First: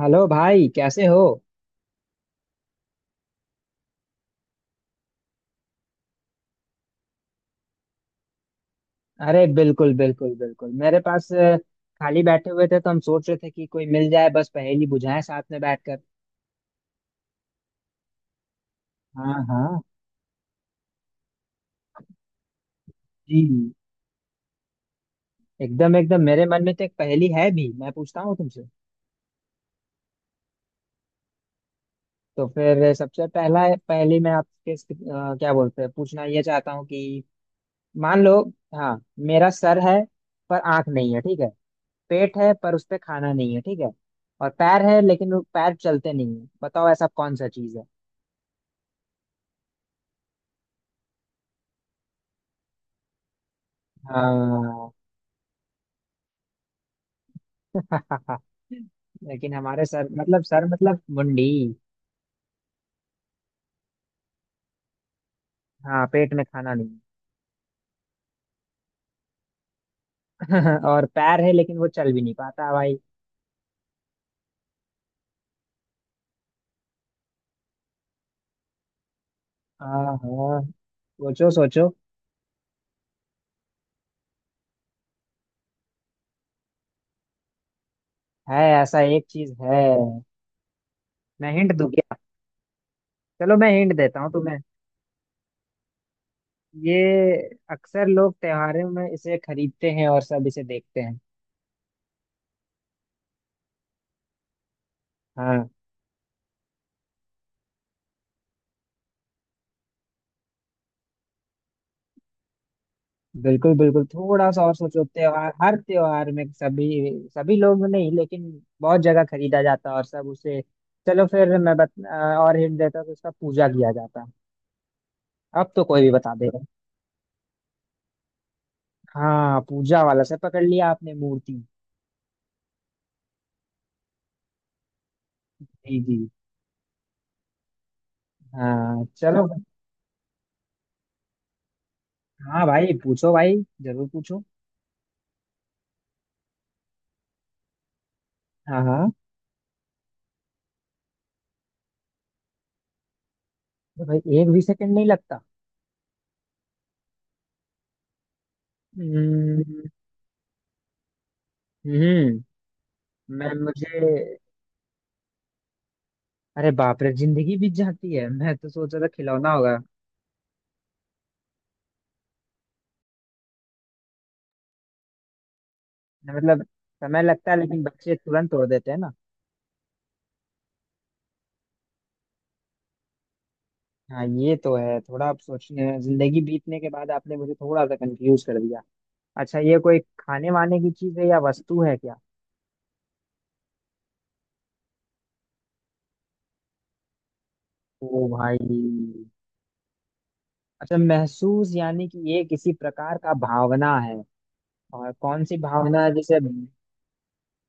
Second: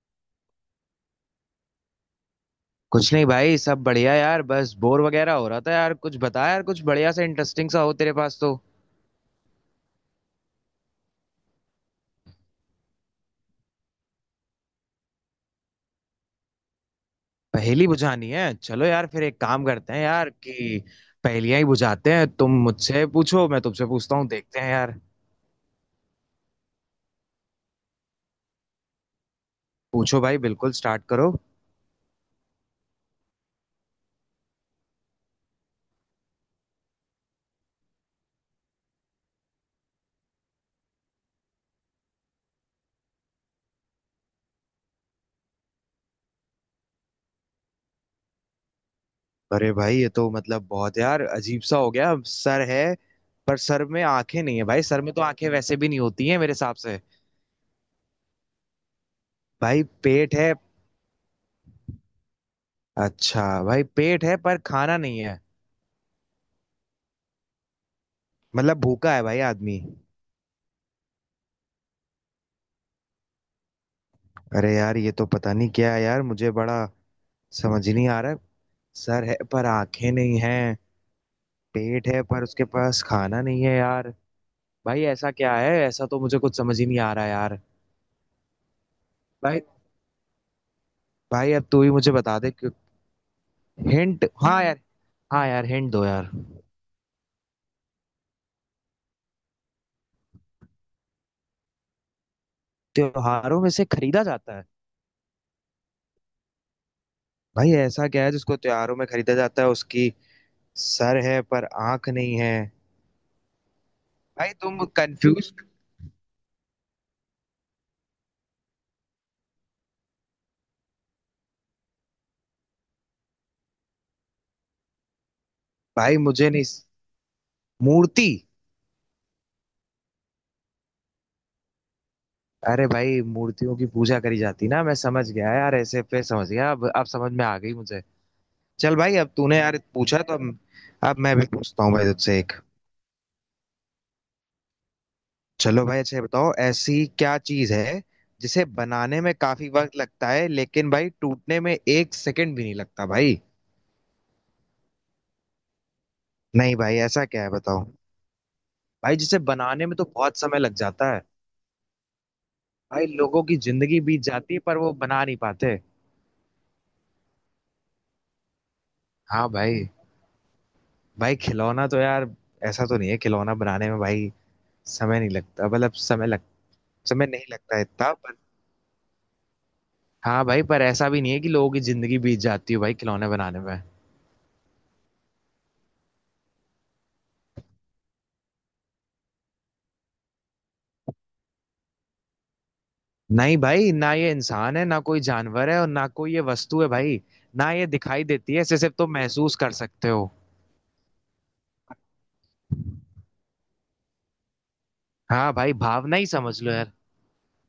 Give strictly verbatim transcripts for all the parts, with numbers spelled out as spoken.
Hello भाई, कैसे हो। कुछ नहीं भाई, सब बढ़िया यार। बस बोर वगैरह हो रहा था यार। कुछ बता यार, कुछ बढ़िया सा इंटरेस्टिंग सा हो तेरे पास तो। अरे बिल्कुल बिल्कुल बिल्कुल मेरे पास अ, खाली बैठे हुए थे तो हम सोच रहे थे कि कोई मिल जाए, बस पहेली बुझाएं साथ में बैठकर। पहेली बुझानी है? चलो यार, फिर हाँ एक काम हाँ। करते हैं यार कि पहेलियां ही बुझाते हैं। तुम मुझसे पूछो, मैं जी। तुमसे पूछता हूँ, देखते हैं यार। एकदम एकदम मेरे मन में तो एक पहेली है भी, मैं पूछता हूँ तुमसे। पूछो भाई, बिल्कुल स्टार्ट करो। तो फिर सबसे पहला पहेली मैं आपके अ, क्या बोलते हैं, पूछना ये चाहता हूँ कि मान लो। हाँ। मेरा सर है पर आंख नहीं है, ठीक है। पेट है पर उस पे खाना नहीं है, ठीक है। और पैर है लेकिन वो पैर चलते नहीं है। बताओ ऐसा कौन सा चीज है। अरे भाई, ये तो मतलब बहुत यार अजीब सा हो गया। सर है पर सर में आंखें नहीं है भाई, हाँ। सर में तो आंखें वैसे भी नहीं होती हैं मेरे हिसाब से। लेकिन भाई हमारे सर पेट मतलब है? सर मतलब मुंडी। अच्छा भाई, पेट है पर खाना नहीं है हाँ, पेट में खाना नहीं। मतलब भूखा है भाई आदमी। और पैर है लेकिन वो चल भी नहीं पाता भाई। अरे यार, ये तो पता नहीं क्या है यार, मुझे बड़ा समझ नहीं आ रहा है। सर है पर हाँ आंखें नहीं हाँ, हैं, सोचो सोचो। पेट है पर उसके पास खाना नहीं है यार। भाई ऐसा क्या है? ऐसा तो मुझे कुछ समझ ही नहीं आ रहा यार। है, ऐसा एक चीज भाई है। मैं भाई अब हिंट तू दूं ही मुझे क्या? बता दे क्यों। चलो मैं हिंट देता हिंट, हूँ तुम्हें। हाँ यार। हाँ यार, हिंट दो यार। ये अक्सर लोग त्योहारों में इसे खरीदते हैं और सब इसे देखते हैं। त्योहारों में से खरीदा जाता है? हाँ। भाई ऐसा क्या है जिसको त्योहारों में खरीदा जाता है, उसकी सर है पर आंख नहीं है। बिल्कुल बिल्कुल थोड़ा भाई सा और तुम सोचो। त्योहार, कंफ्यूज। हर त्योहार में सभी सभी लोग नहीं लेकिन बहुत जगह खरीदा जाता है और सब उसे। चलो फिर मैं बत, अ, और हिंट देता हूँ कि उसका पूजा किया जाता है। अब तो कोई भी भाई बता मुझे देगा। नहीं। मूर्ति। हाँ, पूजा वाला से पकड़ लिया आपने, मूर्ति। अरे भाई, मूर्तियों की पूजा करी जाती ना, मैं समझ गया यार, जी ऐसे पे जी। समझ गया। अब अब समझ में आ गई मुझे। चल हाँ भाई, अब चलो। तूने यार पूछा तो अब अब मैं भी पूछता हूँ भाई तुझसे एक। हाँ भाई पूछो भाई, जरूर पूछो। चलो भाई, अच्छा ये बताओ ऐसी क्या चीज है जिसे हाँ हाँ, बनाने में काफी वक्त लगता है लेकिन भाई टूटने में एक सेकंड भी नहीं लगता भाई। अरे भाई एक भी सेकंड नहीं लगता। नहीं भाई, ऐसा क्या है बताओ। भाई जिसे हम्म। बनाने में तो बहुत समय लग जाता है, हम्म, भाई लोगों मैं की जिंदगी बीत मुझे, जाती है पर वो बना नहीं पाते। अरे बाप रे, जिंदगी बीत जाती है, मैं तो सोच रहा था हाँ खिलौना होगा। भाई। भाई खिलौना तो यार ऐसा तो नहीं है, खिलौना बनाने में भाई समय नहीं लगता मतलब समय लग, मतलब समय समय नहीं लगता है लगता लेकिन इतना बच्चे पर। तुरंत तोड़ देते हैं ना। हाँ भाई, पर ऐसा भी नहीं है कि लोगों की जिंदगी बीत जाती है भाई खिलौने बनाने में। हाँ ये तो है, थोड़ा आप सोचने, जिंदगी बीतने के बाद आपने मुझे थोड़ा सा कंफ्यूज कर दिया। अच्छा ये कोई खाने वाने की चीज है या वस्तु है क्या? नहीं भाई, ना ये इंसान है, ना कोई जानवर है, और ना कोई ये वस्तु है भाई। ना ये दिखाई ओ देती है, भाई। इसे सिर्फ तुम महसूस कर सकते हो। अच्छा, महसूस यानी कि ये किसी प्रकार का भावना है। और कौन हाँ सी भाई, भावना है भावना ही जैसे? समझ लो यार।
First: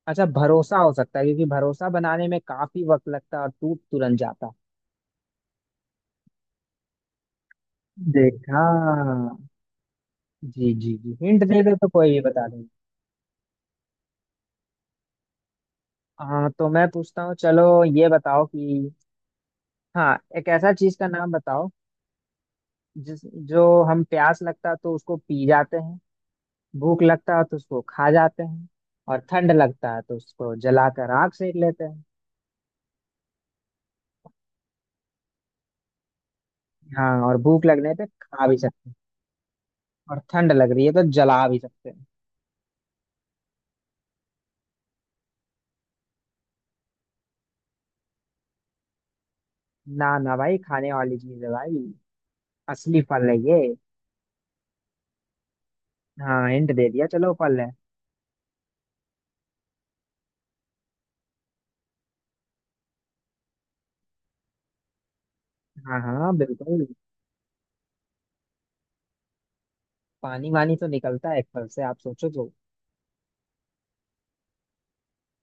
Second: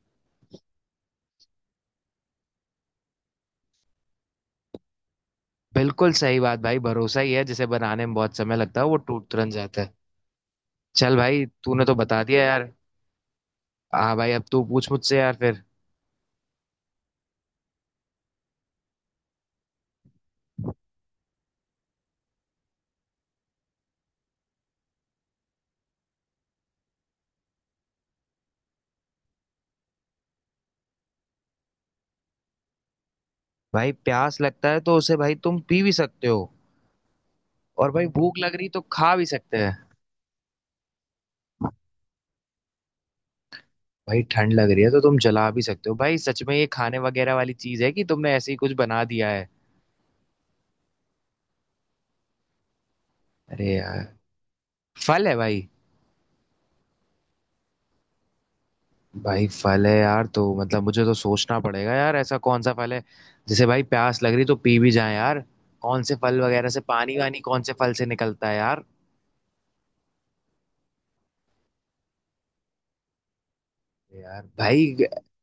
अच्छा, भरोसा हो सकता है क्योंकि भरोसा बनाने में काफी वक्त लगता है और टूट तुरंत जाता। बिल्कुल सही बात भाई, भरोसा ही है जिसे बनाने में बहुत समय देखा। लगता है, वो टूट तुरंत जाता है। जी जी जी, चल हिंट भाई, दे दो तूने तो तो कोई भी बता दिया बता। यार। हाँ भाई, अब तू पूछ मुझसे यार फिर। हाँ तो मैं पूछता हूँ, चलो ये बताओ कि हाँ एक ऐसा चीज का नाम बताओ जिस जो हम प्यास लगता है तो उसको पी जाते हैं, भूख लगता है तो उसको खा जाते हैं, और ठंड लगता है तो उसको जलाकर आग सेक लेते हैं। भाई प्यास लगता है तो उसे भाई तुम पी भी सकते हो, हाँ और भूख और लगने पे भाई भूख खा लग भी रही तो सकते हैं। खा भी सकते हैं, और ठंड लग रही है तो जला भी सकते हैं। भाई ठंड लग रही है तो तुम जला भी सकते हो भाई। सच में ये खाने वगैरह वाली चीज है कि तुमने ऐसे ही कुछ बना दिया है? ना ना भाई, खाने वाली चीज है भाई, असली फल है ये। अरे यार, फल है भाई? हाँ हिंट दे दिया, चलो फल है। भाई फल है यार तो मतलब मुझे तो सोचना पड़ेगा यार, ऐसा कौन सा फल है? जैसे भाई प्यास लग रही तो पी भी जाए यार, हाँ कौन से हाँ फल वगैरह से बिल्कुल, पानी वानी, कौन से फल से निकलता है यार? पानी वानी तो निकलता है एक फल से, आप सोचो तो। यार भाई,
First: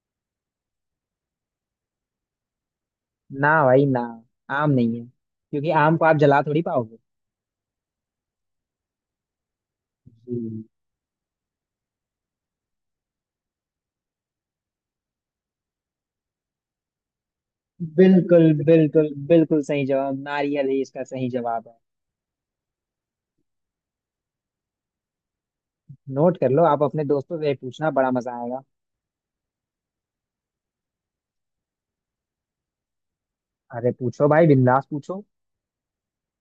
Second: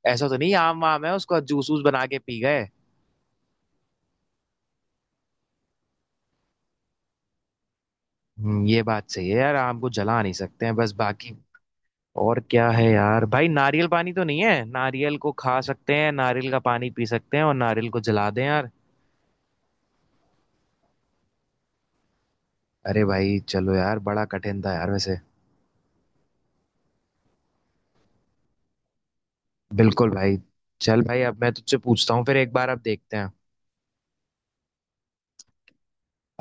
ऐसा तो नहीं आम वाम है, उसको जूस वूस बना के पी गए? ना भाई ना, आम नहीं है क्योंकि आम को आप जला थोड़ी पाओगे। हम्म, ये बात सही है यार, आम को जला नहीं जी। सकते हैं बस बाकी। और क्या है यार? भाई नारियल पानी तो नहीं है? नारियल को खा सकते हैं, नारियल का पानी पी सकते हैं, और नारियल को जला बिल्कुल दें यार। बिल्कुल बिल्कुल सही जवाब, नारियल ही इसका सही जवाब है। अरे भाई, चलो यार, बड़ा कठिन था यार वैसे। नोट कर लो, आप अपने दोस्तों से पूछना बड़ा मजा आएगा। बिल्कुल भाई। चल भाई, अब मैं तुझसे पूछता हूँ फिर एक बार, अब देखते हैं। अरे पूछो भाई, बिंदास पूछो।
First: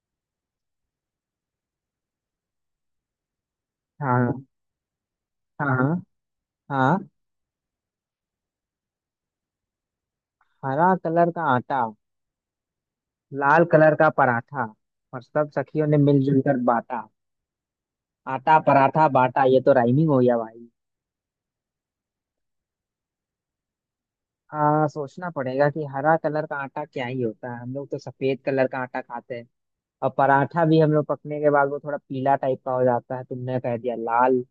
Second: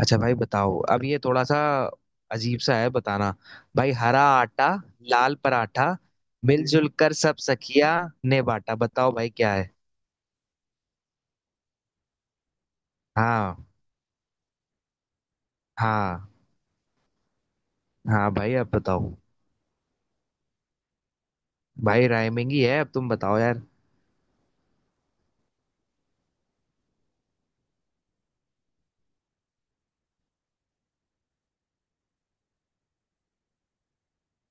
अच्छा भाई बताओ, अब ये थोड़ा सा अजीब सा है बताना। भाई, हरा हाँ आटा लाल हाँ पराठा हाँ मिलजुल हाँ। कर सब सखिया ने बाटा, बताओ भाई क्या है? हरा कलर का आटा, हाँ। लाल कलर का पराठा, और सब सखियों ने हाँ। मिलजुल कर बांटा। हाँ भाई आटा अब पराठा बताओ। बाटा, ये तो राइमिंग हो गया भाई। भाई राइमिंग ही है, अब तुम बताओ यार। आ, सोचना पड़ेगा कि हरा कलर का आटा क्या ही होता है, हम लोग तो सफेद कलर का आटा खाते हैं। और पराठा भी हम लोग पकने के बाद वो थोड़ा पीला टाइप का हो जाता है, तुमने कह दिया लाल।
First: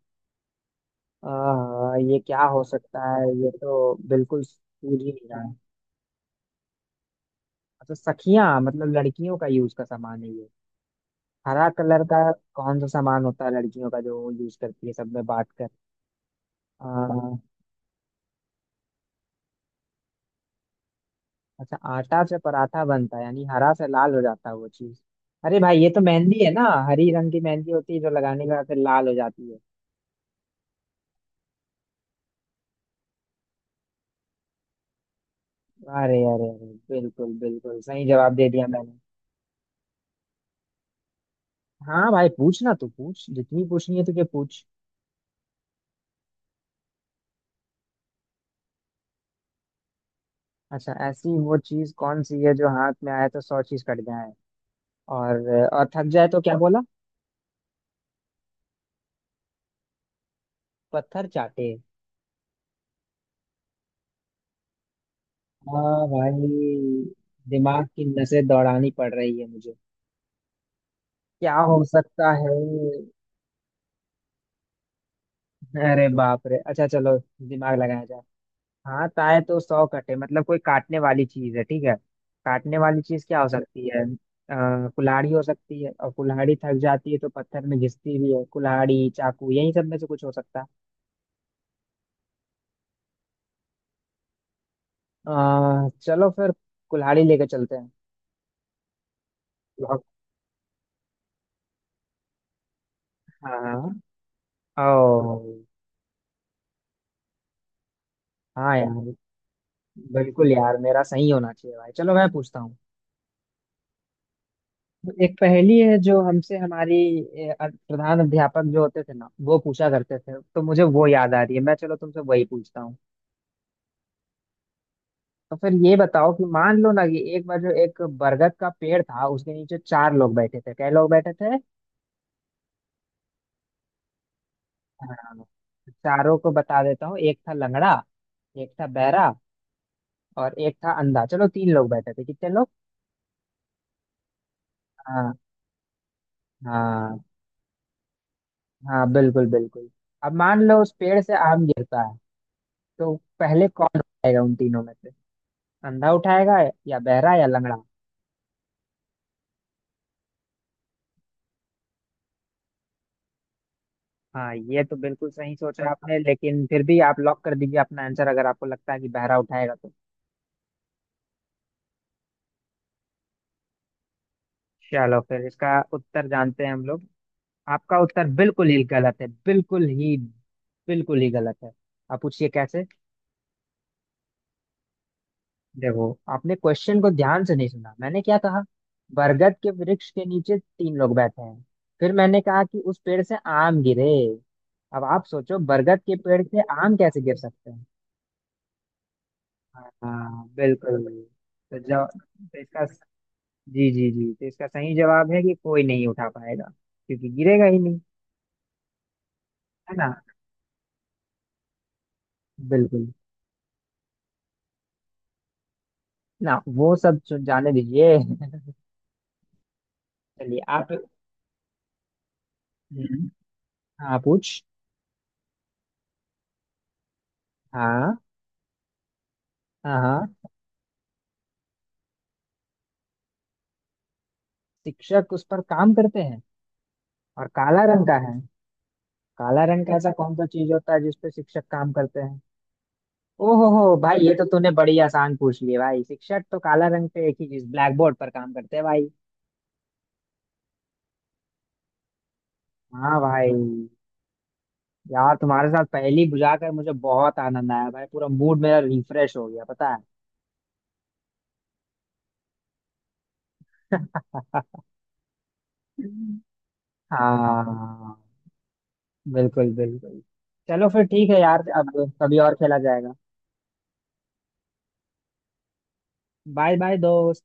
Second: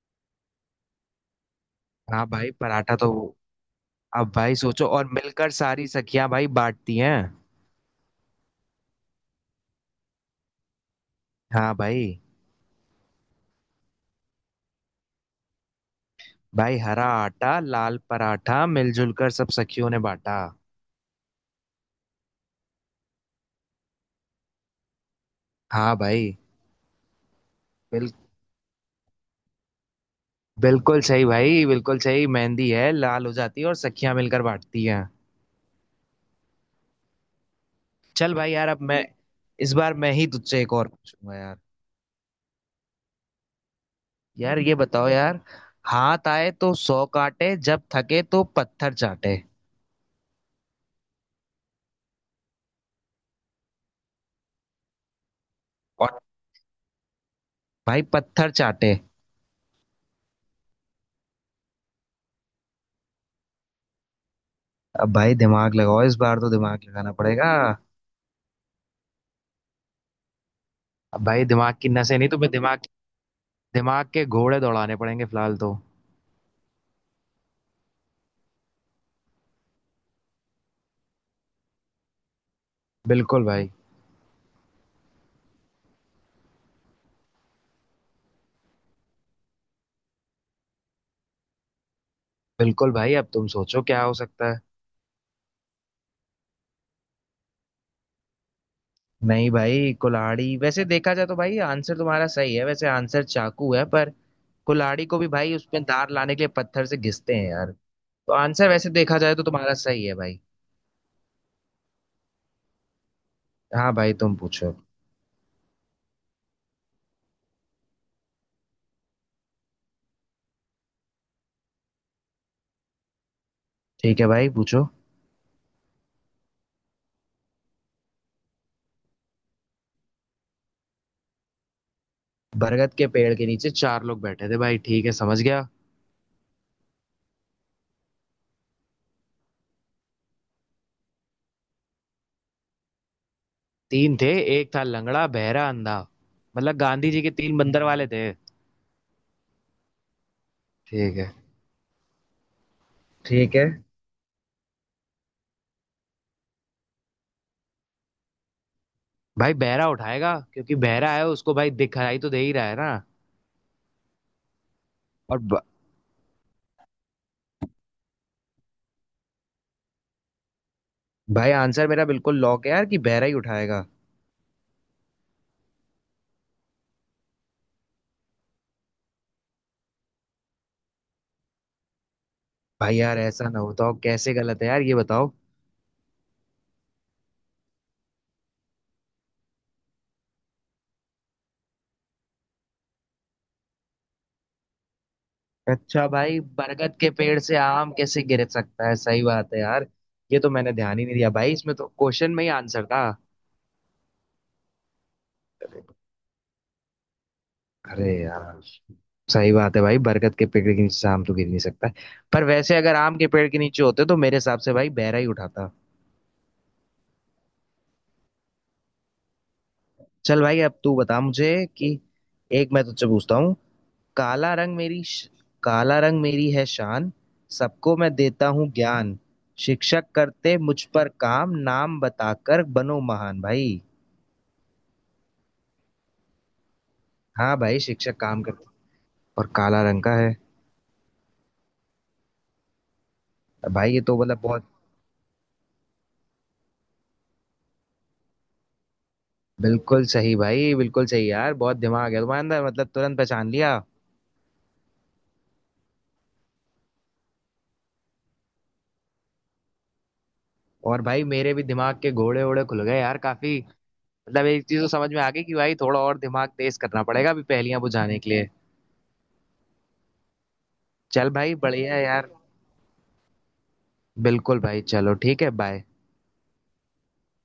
आह, ये हाँ क्या भाई, हो पराठा सकता तो। है, ये तो अब बिल्कुल भाई सोचो, सूझ और ही नहीं रहा मिलकर है। सारी सखियां भाई बांटती हैं। अच्छा, सखियां मतलब लड़कियों का यूज का सामान है ये, हरा हाँ कलर भाई। का। कौन सा सामान होता है लड़कियों का जो यूज करती है सब में बांट कर? भाई, हरा आह, आटा लाल पराठा मिलजुल कर सब सखियों ने बांटा। अच्छा, आटा से पराठा बनता है यानी हरा से लाल हो जाता है वो चीज। अरे भाई, ये हाँ तो भाई। मेहंदी है ना। हरी रंग की मेहंदी होती है जो बिल, लगाने के बाद फिर लाल हो जाती है। बिल्कुल सही भाई, बिल्कुल सही, मेहंदी है, लाल हो जाती है और सखियां मिलकर बांटती हैं। अरे अरे अरे, बिल्कुल बिल्कुल सही जवाब चल दे भाई दिया यार, अब मैंने। मैं इस बार मैं ही तुझसे एक और पूछूंगा यार। हाँ भाई, पूछना तो पूछ, जितनी पूछनी है तुझे यार पूछ। ये बताओ यार, हाथ आए तो सौ काटे, जब थके तो पत्थर चाटे। अच्छा ऐसी वो चीज कौन सी है जो हाथ में आए तो सौ चीज कट जाए, और और थक और जाए तो क्या बोला? भाई पत्थर चाटे। पत्थर चाटे। अब भाई दिमाग लगाओ, हाँ इस बार तो दिमाग लगाना भाई, पड़ेगा। दिमाग की नसें दौड़ानी पड़ रही है मुझे। अब भाई क्या दिमाग हो की नसें नहीं, सकता तो मैं है? दिमाग दिमाग के घोड़े दौड़ाने पड़ेंगे फिलहाल तो। अरे बाप रे, अच्छा चलो, दिमाग लगाया जाए। हाँ, ताए तो सौ कटे मतलब कोई काटने वाली चीज है, ठीक है। काटने वाली चीज क्या बिल्कुल हो भाई, सकती है, आ, कुल्हाड़ी हो सकती है, और कुल्हाड़ी थक जाती है तो पत्थर में घिसती भी है। कुल्हाड़ी, चाकू, यही सब में से कुछ हो सकता है। बिल्कुल भाई, अब तुम सोचो क्या हो सकता है। अ, चलो फिर कुल्हाड़ी लेके चलते हैं। नहीं भाई, लॉक- कुल्हाड़ी वैसे देखा जाए तो भाई आंसर तुम्हारा सही है, वैसे आंसर चाकू हाँ। है पर कुल्हाड़ी को भी भाई ओ उसमें धार लाने के लिए पत्थर से घिसते हैं यार, तो आंसर हाँ वैसे यार, देखा जाए तो तुम्हारा सही है भाई। बिल्कुल यार मेरा सही होना चाहिए भाई, चलो मैं पूछता हूँ। हाँ भाई तुम पूछो। एक पहेली है जो हमसे हमारी ए, अ- प्रधान अध्यापक जो होते थे ना, वो पूछा करते थे, तो मुझे वो याद आ रही है, मैं चलो तुमसे वही पूछता हूँ। ठीक है भाई पूछो। तो फिर ये बताओ कि मान लो ना कि एक बार जो एक बरगद का पेड़ था, उसके नीचे चार लोग बैठे थे। क्या लोग बैठे थे? बरगद के पेड़ के नीचे चार लोग बैठे थे भाई, ठीक है समझ हाँ, गया। चारों को बता देता हूँ, एक था लंगड़ा, एक था बहरा, और एक था अंधा। चलो तीन लोग बैठे थे, कितने लोग। तीन थे, एक था लंगड़ा हाँ बहरा अंधा, मतलब गांधी जी हाँ। के तीन बंदर वाले थे। हाँ बिल्कुल बिल्कुल। अब मान लो उस ठीक पेड़ है। से आम गिरता है, तो ठीक है। पहले कौन उठाएगा उन तीनों में से, अंधा उठाएगा या बहरा या लंगड़ा? भाई बहरा उठाएगा, क्योंकि बहरा है, उसको भाई दिखाई तो दे ही रहा है ना। हाँ ये तो बिल्कुल और सही ब... सोचा आपने, लेकिन फिर भी आप लॉक कर दीजिए अपना आंसर, अगर आपको लगता है कि बहरा उठाएगा तो। भाई आंसर मेरा बिल्कुल लॉक है यार कि बहरा ही उठाएगा। चलो फिर इसका उत्तर जानते हैं हम लोग। आपका उत्तर बिल्कुल ही गलत है, बिल्कुल ही बिल्कुल ही गलत है। आप पूछिए कैसे। भाई यार, ऐसा ना होता हो, कैसे गलत है यार ये बताओ। देखो आपने क्वेश्चन को ध्यान से नहीं सुना, मैंने क्या कहा, बरगद के वृक्ष के नीचे तीन लोग बैठे हैं। फिर मैंने कहा कि उस पेड़ से आम गिरे। अब आप सोचो, बरगद अच्छा के भाई, पेड़ से आम बरगद के कैसे गिर पेड़ से सकते हैं? आम कैसे गिर सकता है, सही बात है यार। ये हाँ तो मैंने ध्यान बिल्कुल। ही नहीं दिया भाई, इसमें तो तो जब क्वेश्चन में ही तो इसका आंसर था। जी जी जी, तो इसका सही जवाब है कि कोई नहीं उठा पाएगा क्योंकि गिरेगा ही नहीं। अरे यार, सही बात है है भाई, ना। बरगद के पेड़ के नीचे से आम तो गिर नहीं सकता है। पर वैसे अगर बिल्कुल। आम के पेड़ के नीचे होते तो मेरे हिसाब से भाई बहरा ही उठाता। ना वो सब जो- जाने दीजिए। चल चलिए भाई, अब आप। तू बता मुझे कि, एक मैं तुझसे हम्म। पूछता हूँ। हाँ काला पूछ। रंग मेरी श- काला रंग मेरी है शान, सबको मैं हाँ देता हूँ ज्ञान, हाँ शिक्षक हाँ, करते मुझ पर काम, नाम बताकर बनो महान भाई। शिक्षक उस पर काम करते हैं और हाँ भाई, काला रंग शिक्षक का है। काम करते और काला काला रंग का रंग ऐसा का कौन है। सा चीज होता है जिस पे शिक्षक काम करते हैं? ओ हो भाई हो ये तो भाई, ये मतलब तो बहुत। तूने बड़ी आसान पूछ ली, भाई शिक्षक तो काला रंग पे एक ही चीज, ब्लैक बोर्ड पर काम करते हैं भाई। बिल्कुल सही भाई, बिल्कुल सही यार, बहुत दिमाग है तुम्हारे अंदर, मतलब हाँ तुरंत भाई, पहचान लिया। यार तुम्हारे साथ पहेली बुझा कर मुझे बहुत आनंद आया भाई, पूरा मूड मेरा रिफ्रेश हो गया, पता है। और भाई मेरे भी दिमाग के घोड़े वोड़े खुल गए यार काफी, मतलब एक चीज तो समझ में आ गई कि भाई थोड़ा और दिमाग तेज करना पड़ेगा अभी पहेलियां हाँ बुझाने के लिए। बिल्कुल बिल्कुल। चलो फिर ठीक चल है भाई, यार, अब बढ़िया है यार। कभी और खेला जाएगा। बिल्कुल भाई, चलो ठीक है, बाय। बाय बाय दोस्त।